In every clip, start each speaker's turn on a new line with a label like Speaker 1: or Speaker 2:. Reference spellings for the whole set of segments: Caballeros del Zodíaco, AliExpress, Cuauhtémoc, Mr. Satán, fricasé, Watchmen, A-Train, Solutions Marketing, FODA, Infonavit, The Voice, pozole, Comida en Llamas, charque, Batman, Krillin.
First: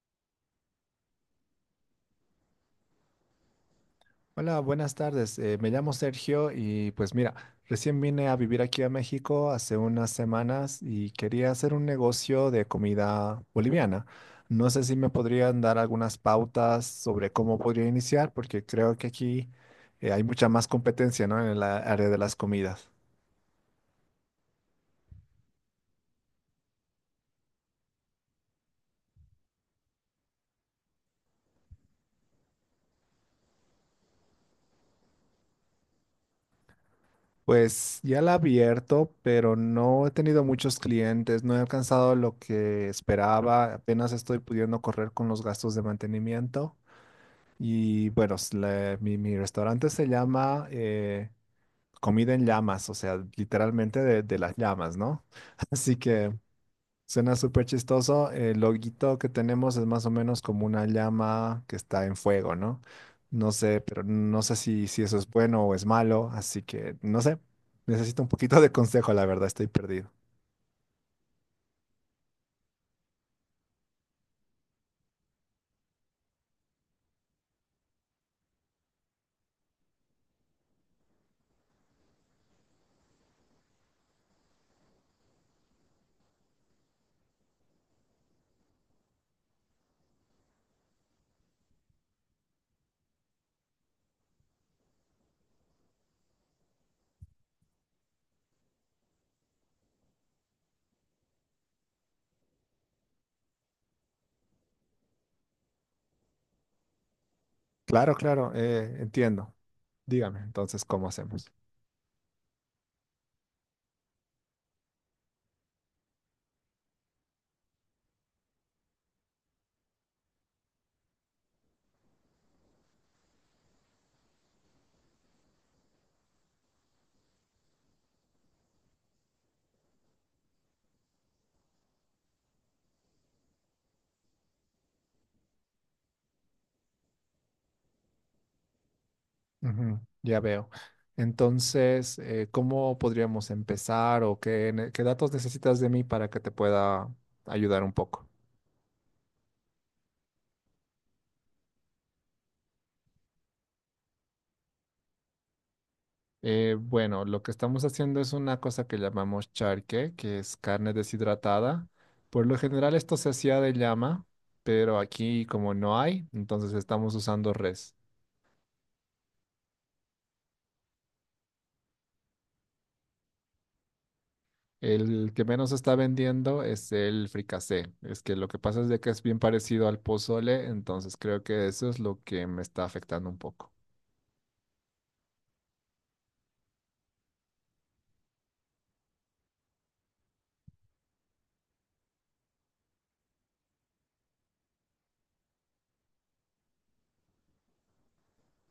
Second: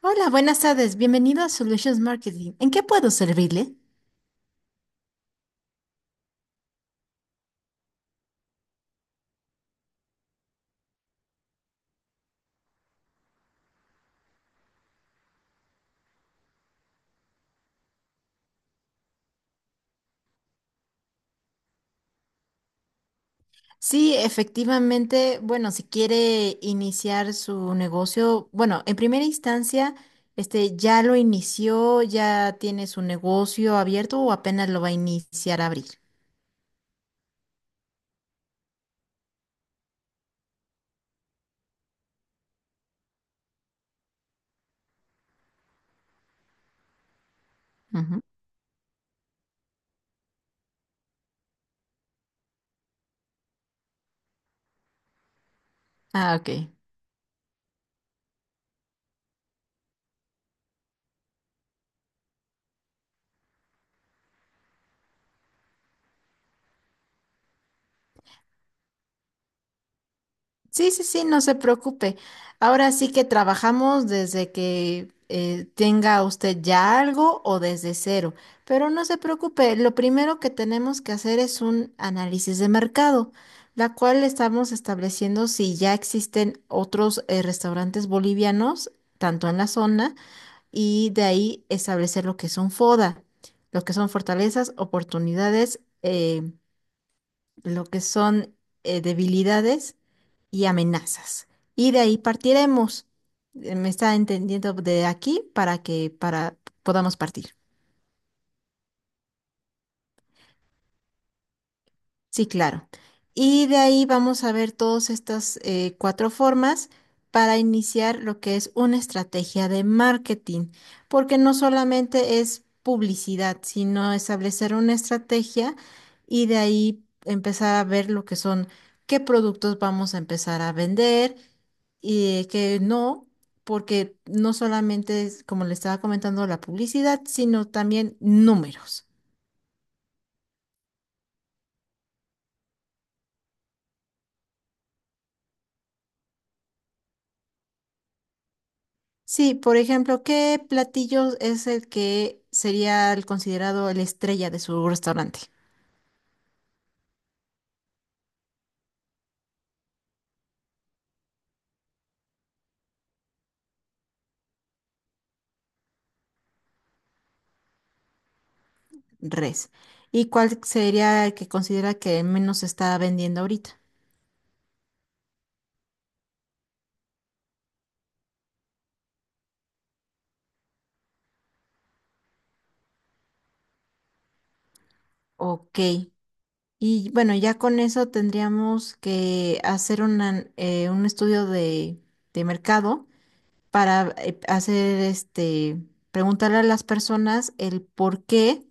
Speaker 1: Hola, buenas tardes. Bienvenido a Solutions Marketing. ¿En qué puedo servirle?
Speaker 2: Hola, buenas tardes. Me llamo Sergio y pues mira, recién vine a vivir aquí a México hace unas semanas y quería hacer un negocio de comida boliviana. No sé si me podrían dar algunas pautas sobre cómo podría iniciar, porque creo que aquí hay mucha más competencia, ¿no? En el área de las comidas.
Speaker 1: Sí, efectivamente, bueno, si quiere iniciar su negocio, bueno, en primera instancia, ¿ya lo inició, ya tiene su negocio abierto o apenas lo va a iniciar a abrir?
Speaker 2: Pues ya la he abierto, pero no he tenido muchos clientes, no he alcanzado lo que esperaba, apenas estoy pudiendo correr con los gastos de mantenimiento. Y
Speaker 1: Ujú.
Speaker 2: bueno, mi restaurante se llama Comida en Llamas, o sea, literalmente de las llamas, ¿no? Así que
Speaker 1: Ah, ok.
Speaker 2: suena súper chistoso. El loguito que tenemos es más o menos como una llama que está en fuego, ¿no? No sé, pero no sé si eso es bueno o es malo, así que no sé. Necesito un poquito de consejo, la verdad, estoy perdido.
Speaker 1: Sí, sí, sí, no se preocupe. Ahora sí que trabajamos desde que tenga usted ya algo o desde cero, pero no se preocupe, lo primero que tenemos que hacer es un análisis de mercado, la cual estamos estableciendo si ya existen otros restaurantes bolivianos, tanto en la zona, y de ahí establecer lo que son FODA, lo que son fortalezas, oportunidades. Lo que son debilidades y amenazas. Y de ahí partiremos. ¿Me está entendiendo de aquí para que para podamos partir?
Speaker 2: Claro, claro, entiendo. Dígame entonces cómo hacemos.
Speaker 1: Sí, claro. Y de ahí vamos a ver todas estas cuatro formas para iniciar lo que es una estrategia de marketing, porque no solamente es publicidad, sino establecer una estrategia y de ahí empezar a ver lo que son, qué productos vamos a empezar a vender. Y que no, porque no solamente es, como le estaba comentando, la publicidad, sino también números.
Speaker 2: Ujú, ya veo. Entonces, ¿cómo podríamos empezar o qué datos necesitas de mí para que te pueda ayudar un poco?
Speaker 1: Sí, por ejemplo, ¿qué platillo es el que sería el considerado la estrella de su restaurante?
Speaker 2: Bueno, lo que estamos haciendo es una cosa que llamamos charque, que es carne deshidratada. Por lo general esto se hacía de llama, pero aquí como no hay, entonces estamos usando res.
Speaker 1: Res. ¿Y cuál sería el que considera que menos se está vendiendo ahorita?
Speaker 2: El que menos está vendiendo es el fricasé. Es que lo que pasa es de que es bien parecido al pozole, entonces creo que eso es lo que me está afectando un poco.
Speaker 1: Ok. Y bueno, ya con eso tendríamos que hacer un estudio de mercado para hacer preguntarle a las personas el por qué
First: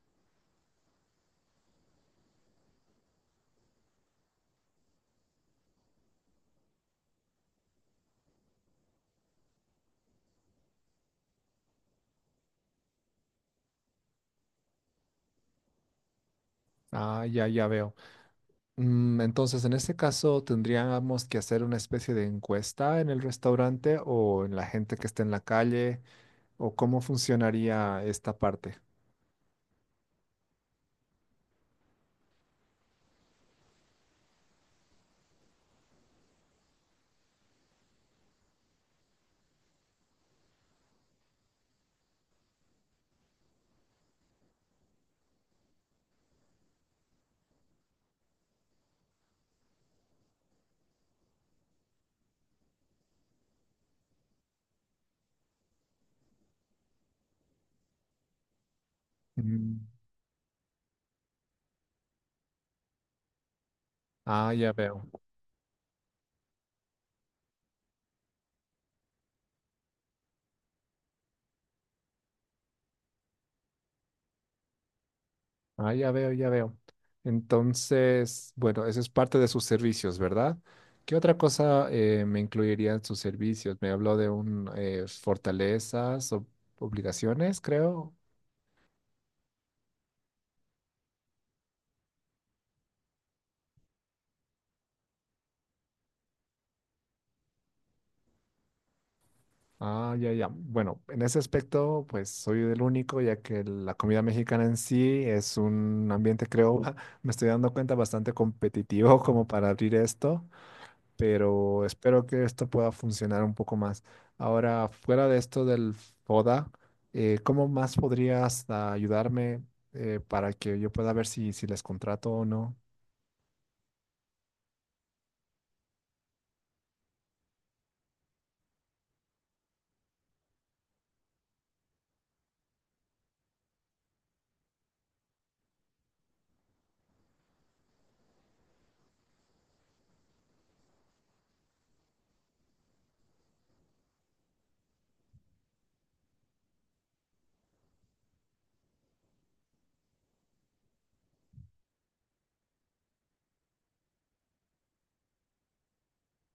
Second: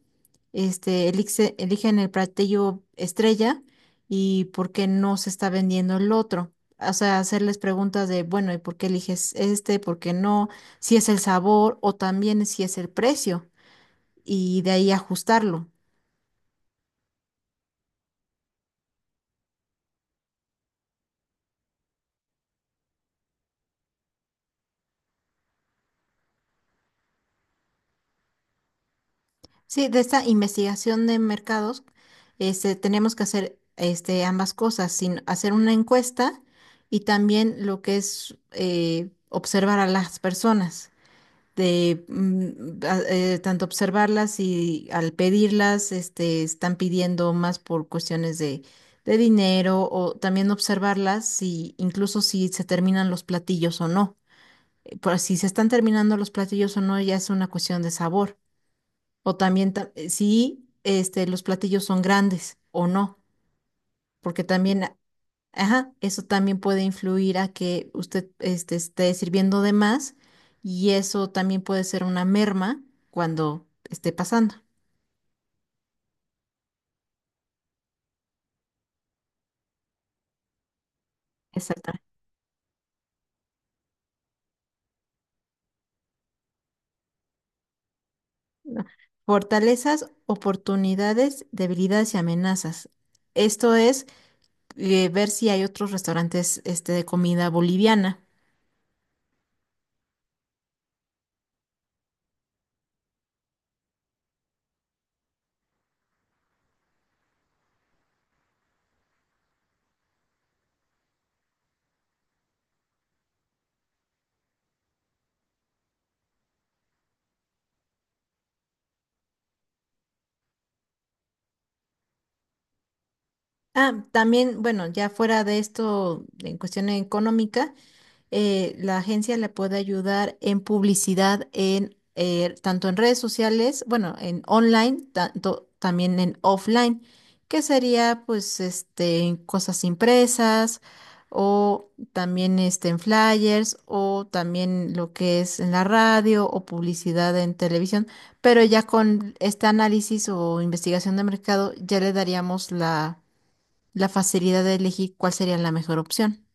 Speaker 1: eligen el platillo estrella y por qué no se está vendiendo el otro. O sea, hacerles preguntas de, bueno, ¿y por qué eliges este? ¿Por qué no? Si es el sabor o también si es el precio y de ahí ajustarlo.
Speaker 2: Ah, ya, ya veo. Entonces, en este caso, ¿tendríamos que hacer una especie de encuesta en el restaurante o en la gente que esté en la calle? ¿O cómo funcionaría esta parte?
Speaker 1: Sí, de esta investigación de mercados, tenemos que hacer ambas cosas, sin hacer una encuesta y también lo que es observar a las personas, tanto observarlas y al pedirlas, están pidiendo más por cuestiones de dinero o también observarlas si incluso si se terminan los platillos o no. Por si se están terminando los platillos o no, ya es una cuestión de sabor. O también,
Speaker 2: Mm,
Speaker 1: si los platillos son grandes o no, porque
Speaker 2: Ah, ya
Speaker 1: también,
Speaker 2: veo.
Speaker 1: ajá, eso también puede influir a que usted esté sirviendo de más y eso también puede ser una merma cuando esté pasando.
Speaker 2: Ah, ya veo, ya veo. Entonces, bueno, eso es parte de sus servicios, ¿verdad? ¿Qué otra cosa
Speaker 1: Exactamente.
Speaker 2: me incluiría en sus servicios? Me habló de un fortalezas o obligaciones, creo.
Speaker 1: ¿No? Fortalezas, oportunidades, debilidades y amenazas. Esto es ver si hay otros restaurantes de comida boliviana.
Speaker 2: Ah, ya, ya. Bueno, en ese aspecto, pues soy el único, ya que la comida mexicana en sí es un ambiente, creo, me estoy dando cuenta, bastante competitivo como para abrir esto, pero espero que esto pueda funcionar un poco más. Ahora, fuera de esto del FODA, ¿cómo más podrías ayudarme para que yo pueda ver si les contrato o no?
Speaker 1: Ah, también, bueno, ya fuera de esto, en cuestión económica. La agencia le puede ayudar en publicidad en tanto en redes sociales, bueno, en online, tanto también en offline, que sería pues este cosas impresas o también este en flyers o también lo que es en la radio o publicidad en televisión, pero ya con este análisis o investigación de mercado ya le daríamos la la facilidad de elegir cuál sería la mejor opción.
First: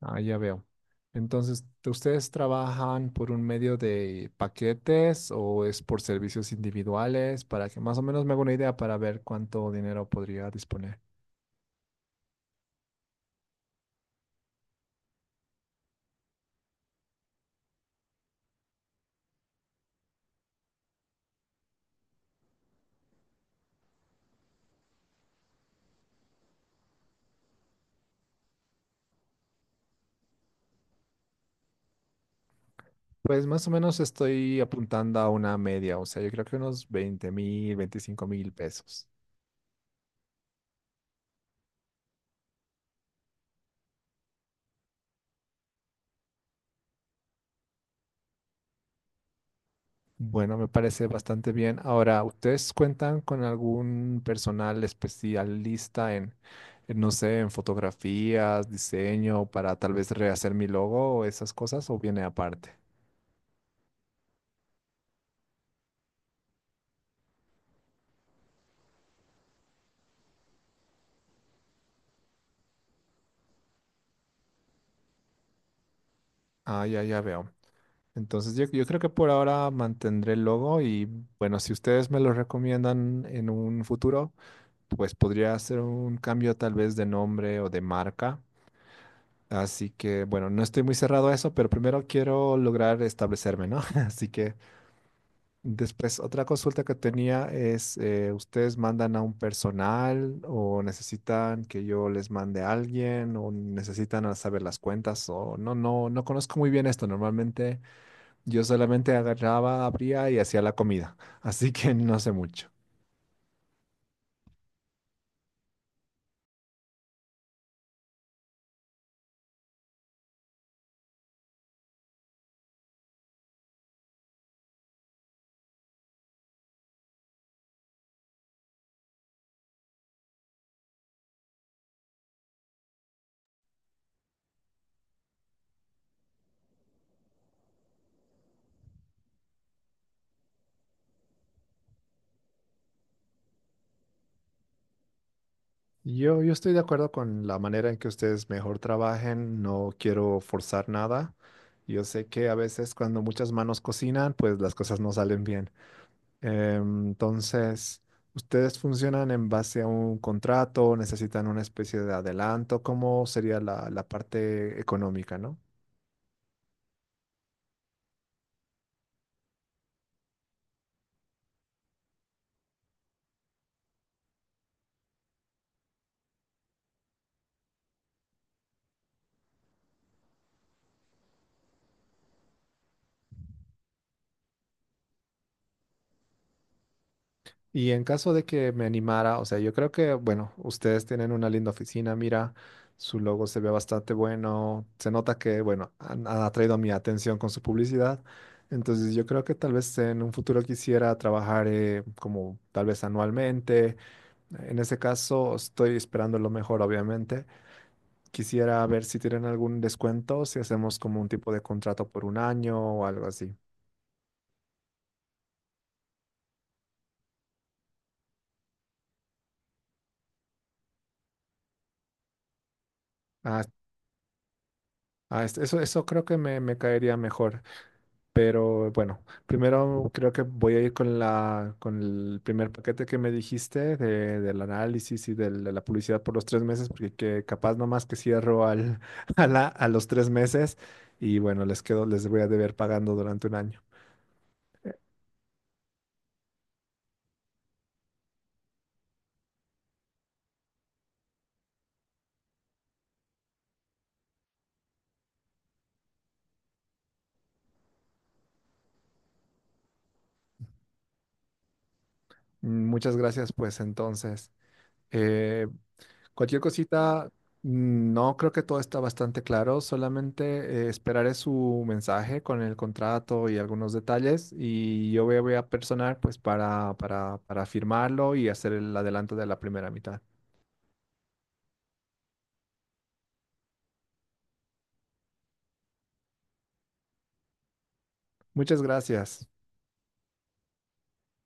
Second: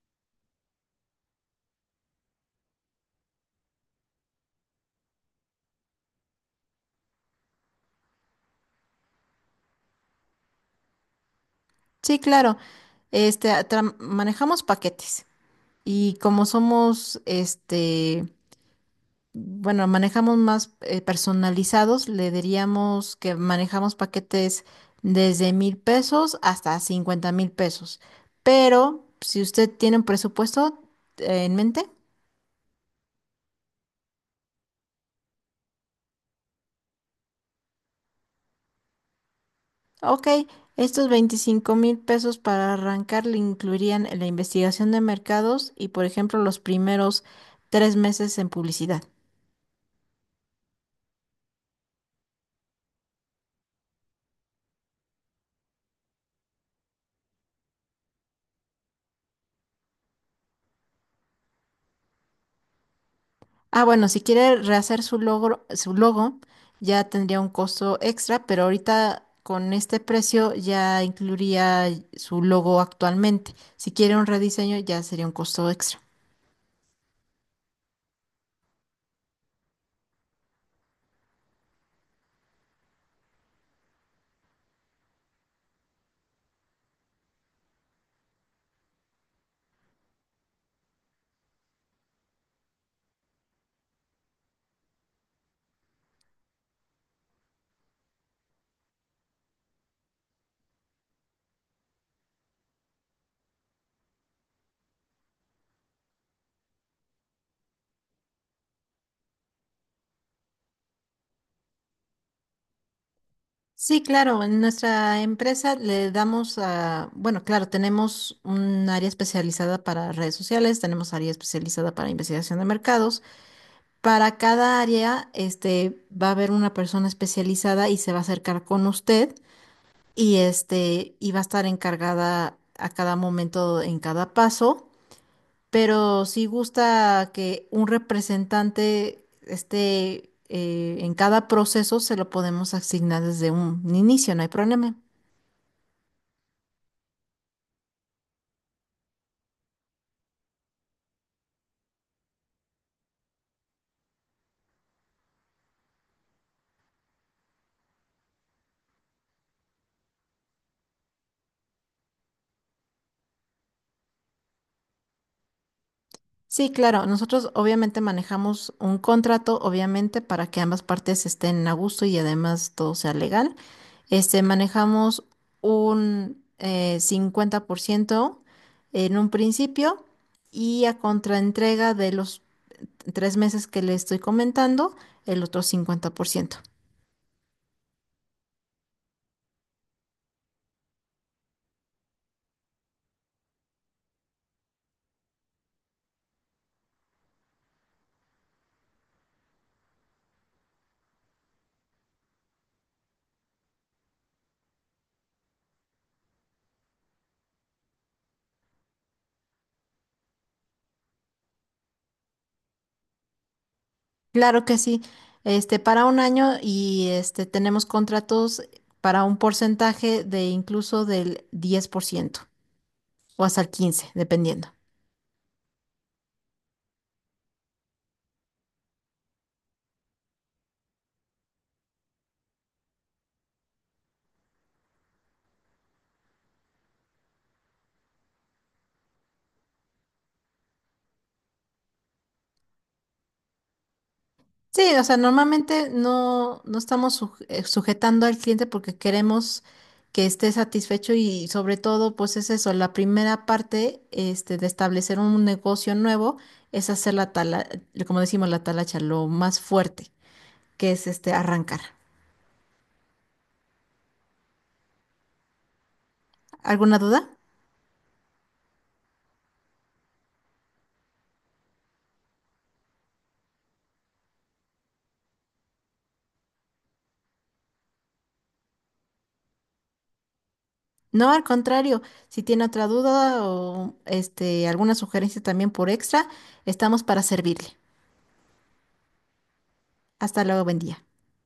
Speaker 2: Ah, ya veo. Entonces, ¿ustedes trabajan por un medio de paquetes o es por servicios individuales? Para que más o menos me haga una idea para ver cuánto dinero podría disponer.
Speaker 1: Sí, claro. Manejamos paquetes y como somos, bueno, manejamos más personalizados, le diríamos que manejamos paquetes desde 1,000 pesos hasta 50,000 pesos. Pero si usted tiene un presupuesto en mente,
Speaker 2: Pues más o menos estoy apuntando a una media, o sea, yo creo que unos 20,000, 25,000 pesos.
Speaker 1: ok, estos 25,000 pesos para arrancar le incluirían la investigación de mercados y, por ejemplo, los primeros 3 meses en publicidad.
Speaker 2: Bueno, me parece bastante bien. Ahora, ¿ustedes cuentan con algún personal especialista en, no sé, en fotografías, diseño, para tal vez rehacer mi logo o esas cosas, o viene aparte?
Speaker 1: Ah, bueno, si quiere rehacer su logro, su logo, ya tendría un costo extra, pero ahorita con este precio ya incluiría su logo actualmente. Si quiere un rediseño, ya sería un costo extra.
Speaker 2: Ah, ya, ya veo. Entonces yo creo que por ahora mantendré el logo y bueno, si ustedes me lo recomiendan en un futuro, pues podría hacer un cambio tal vez de nombre o de marca. Así que bueno, no estoy muy cerrado a eso, pero primero quiero lograr establecerme, ¿no? Así que después otra consulta que tenía es, ¿ustedes mandan a un personal o necesitan que yo les mande a alguien o necesitan saber las cuentas o no, no, no conozco muy bien esto normalmente. Yo solamente agarraba, abría y hacía la comida, así que no sé mucho.
Speaker 1: Sí, claro, en nuestra empresa le damos a, bueno, claro, tenemos un área especializada para redes sociales, tenemos área especializada para investigación de mercados. Para cada área, va a haber una persona especializada y se va a acercar con usted y este iba a estar encargada a cada momento en cada paso, pero sí gusta que un representante esté en cada proceso, se lo podemos asignar desde un inicio, no hay problema.
Speaker 2: Yo estoy de acuerdo con la manera en que ustedes mejor trabajen, no quiero forzar nada. Yo sé que a veces cuando muchas manos cocinan, pues las cosas no salen bien. Entonces, ¿ustedes funcionan en base a un contrato? ¿Necesitan una especie de adelanto? ¿Cómo sería la parte económica, no?
Speaker 1: Sí, claro, nosotros obviamente manejamos un contrato, obviamente, para que ambas partes estén a gusto y además todo sea legal. Manejamos un 50% en un principio y a contraentrega de los 3 meses que le estoy comentando, el otro 50%.
Speaker 2: Y en caso de que me animara, o sea, yo creo que, bueno, ustedes tienen una linda oficina, mira, su logo se ve bastante bueno, se nota que, bueno, han atraído mi atención con su publicidad, entonces yo creo que tal vez en un futuro quisiera trabajar como tal vez anualmente, en ese caso estoy esperando lo mejor, obviamente, quisiera ver si tienen algún descuento, si hacemos como un tipo de contrato por un año o algo así.
Speaker 1: Claro que sí, para un año y tenemos contratos para un porcentaje de incluso del 10% o hasta
Speaker 2: Ah,
Speaker 1: el 15%, dependiendo.
Speaker 2: eso creo que me caería mejor. Pero bueno, primero creo que voy a ir con con el primer paquete que me dijiste del análisis y de la publicidad por los 3 meses, porque que capaz nomás que cierro a los 3 meses y bueno, les quedo, les voy a deber pagando durante un año.
Speaker 1: Sí, o sea, normalmente no, no estamos sujetando al cliente porque queremos que esté satisfecho y sobre todo, pues es eso, la primera parte de establecer un negocio nuevo es hacer la tala, como decimos, la talacha, lo más fuerte, que es este arrancar.
Speaker 2: Muchas gracias, pues entonces. Eh, Cualquier
Speaker 1: ¿Alguna
Speaker 2: cosita,
Speaker 1: duda?
Speaker 2: no creo que todo está bastante claro, solamente esperaré su mensaje con el contrato y algunos detalles y yo voy a personar pues para firmarlo y hacer el adelanto de la primera mitad.
Speaker 1: No, al contrario, si tiene otra duda o alguna sugerencia también por extra, estamos para servirle.
Speaker 2: Muchas gracias.
Speaker 1: Hasta luego, buen día.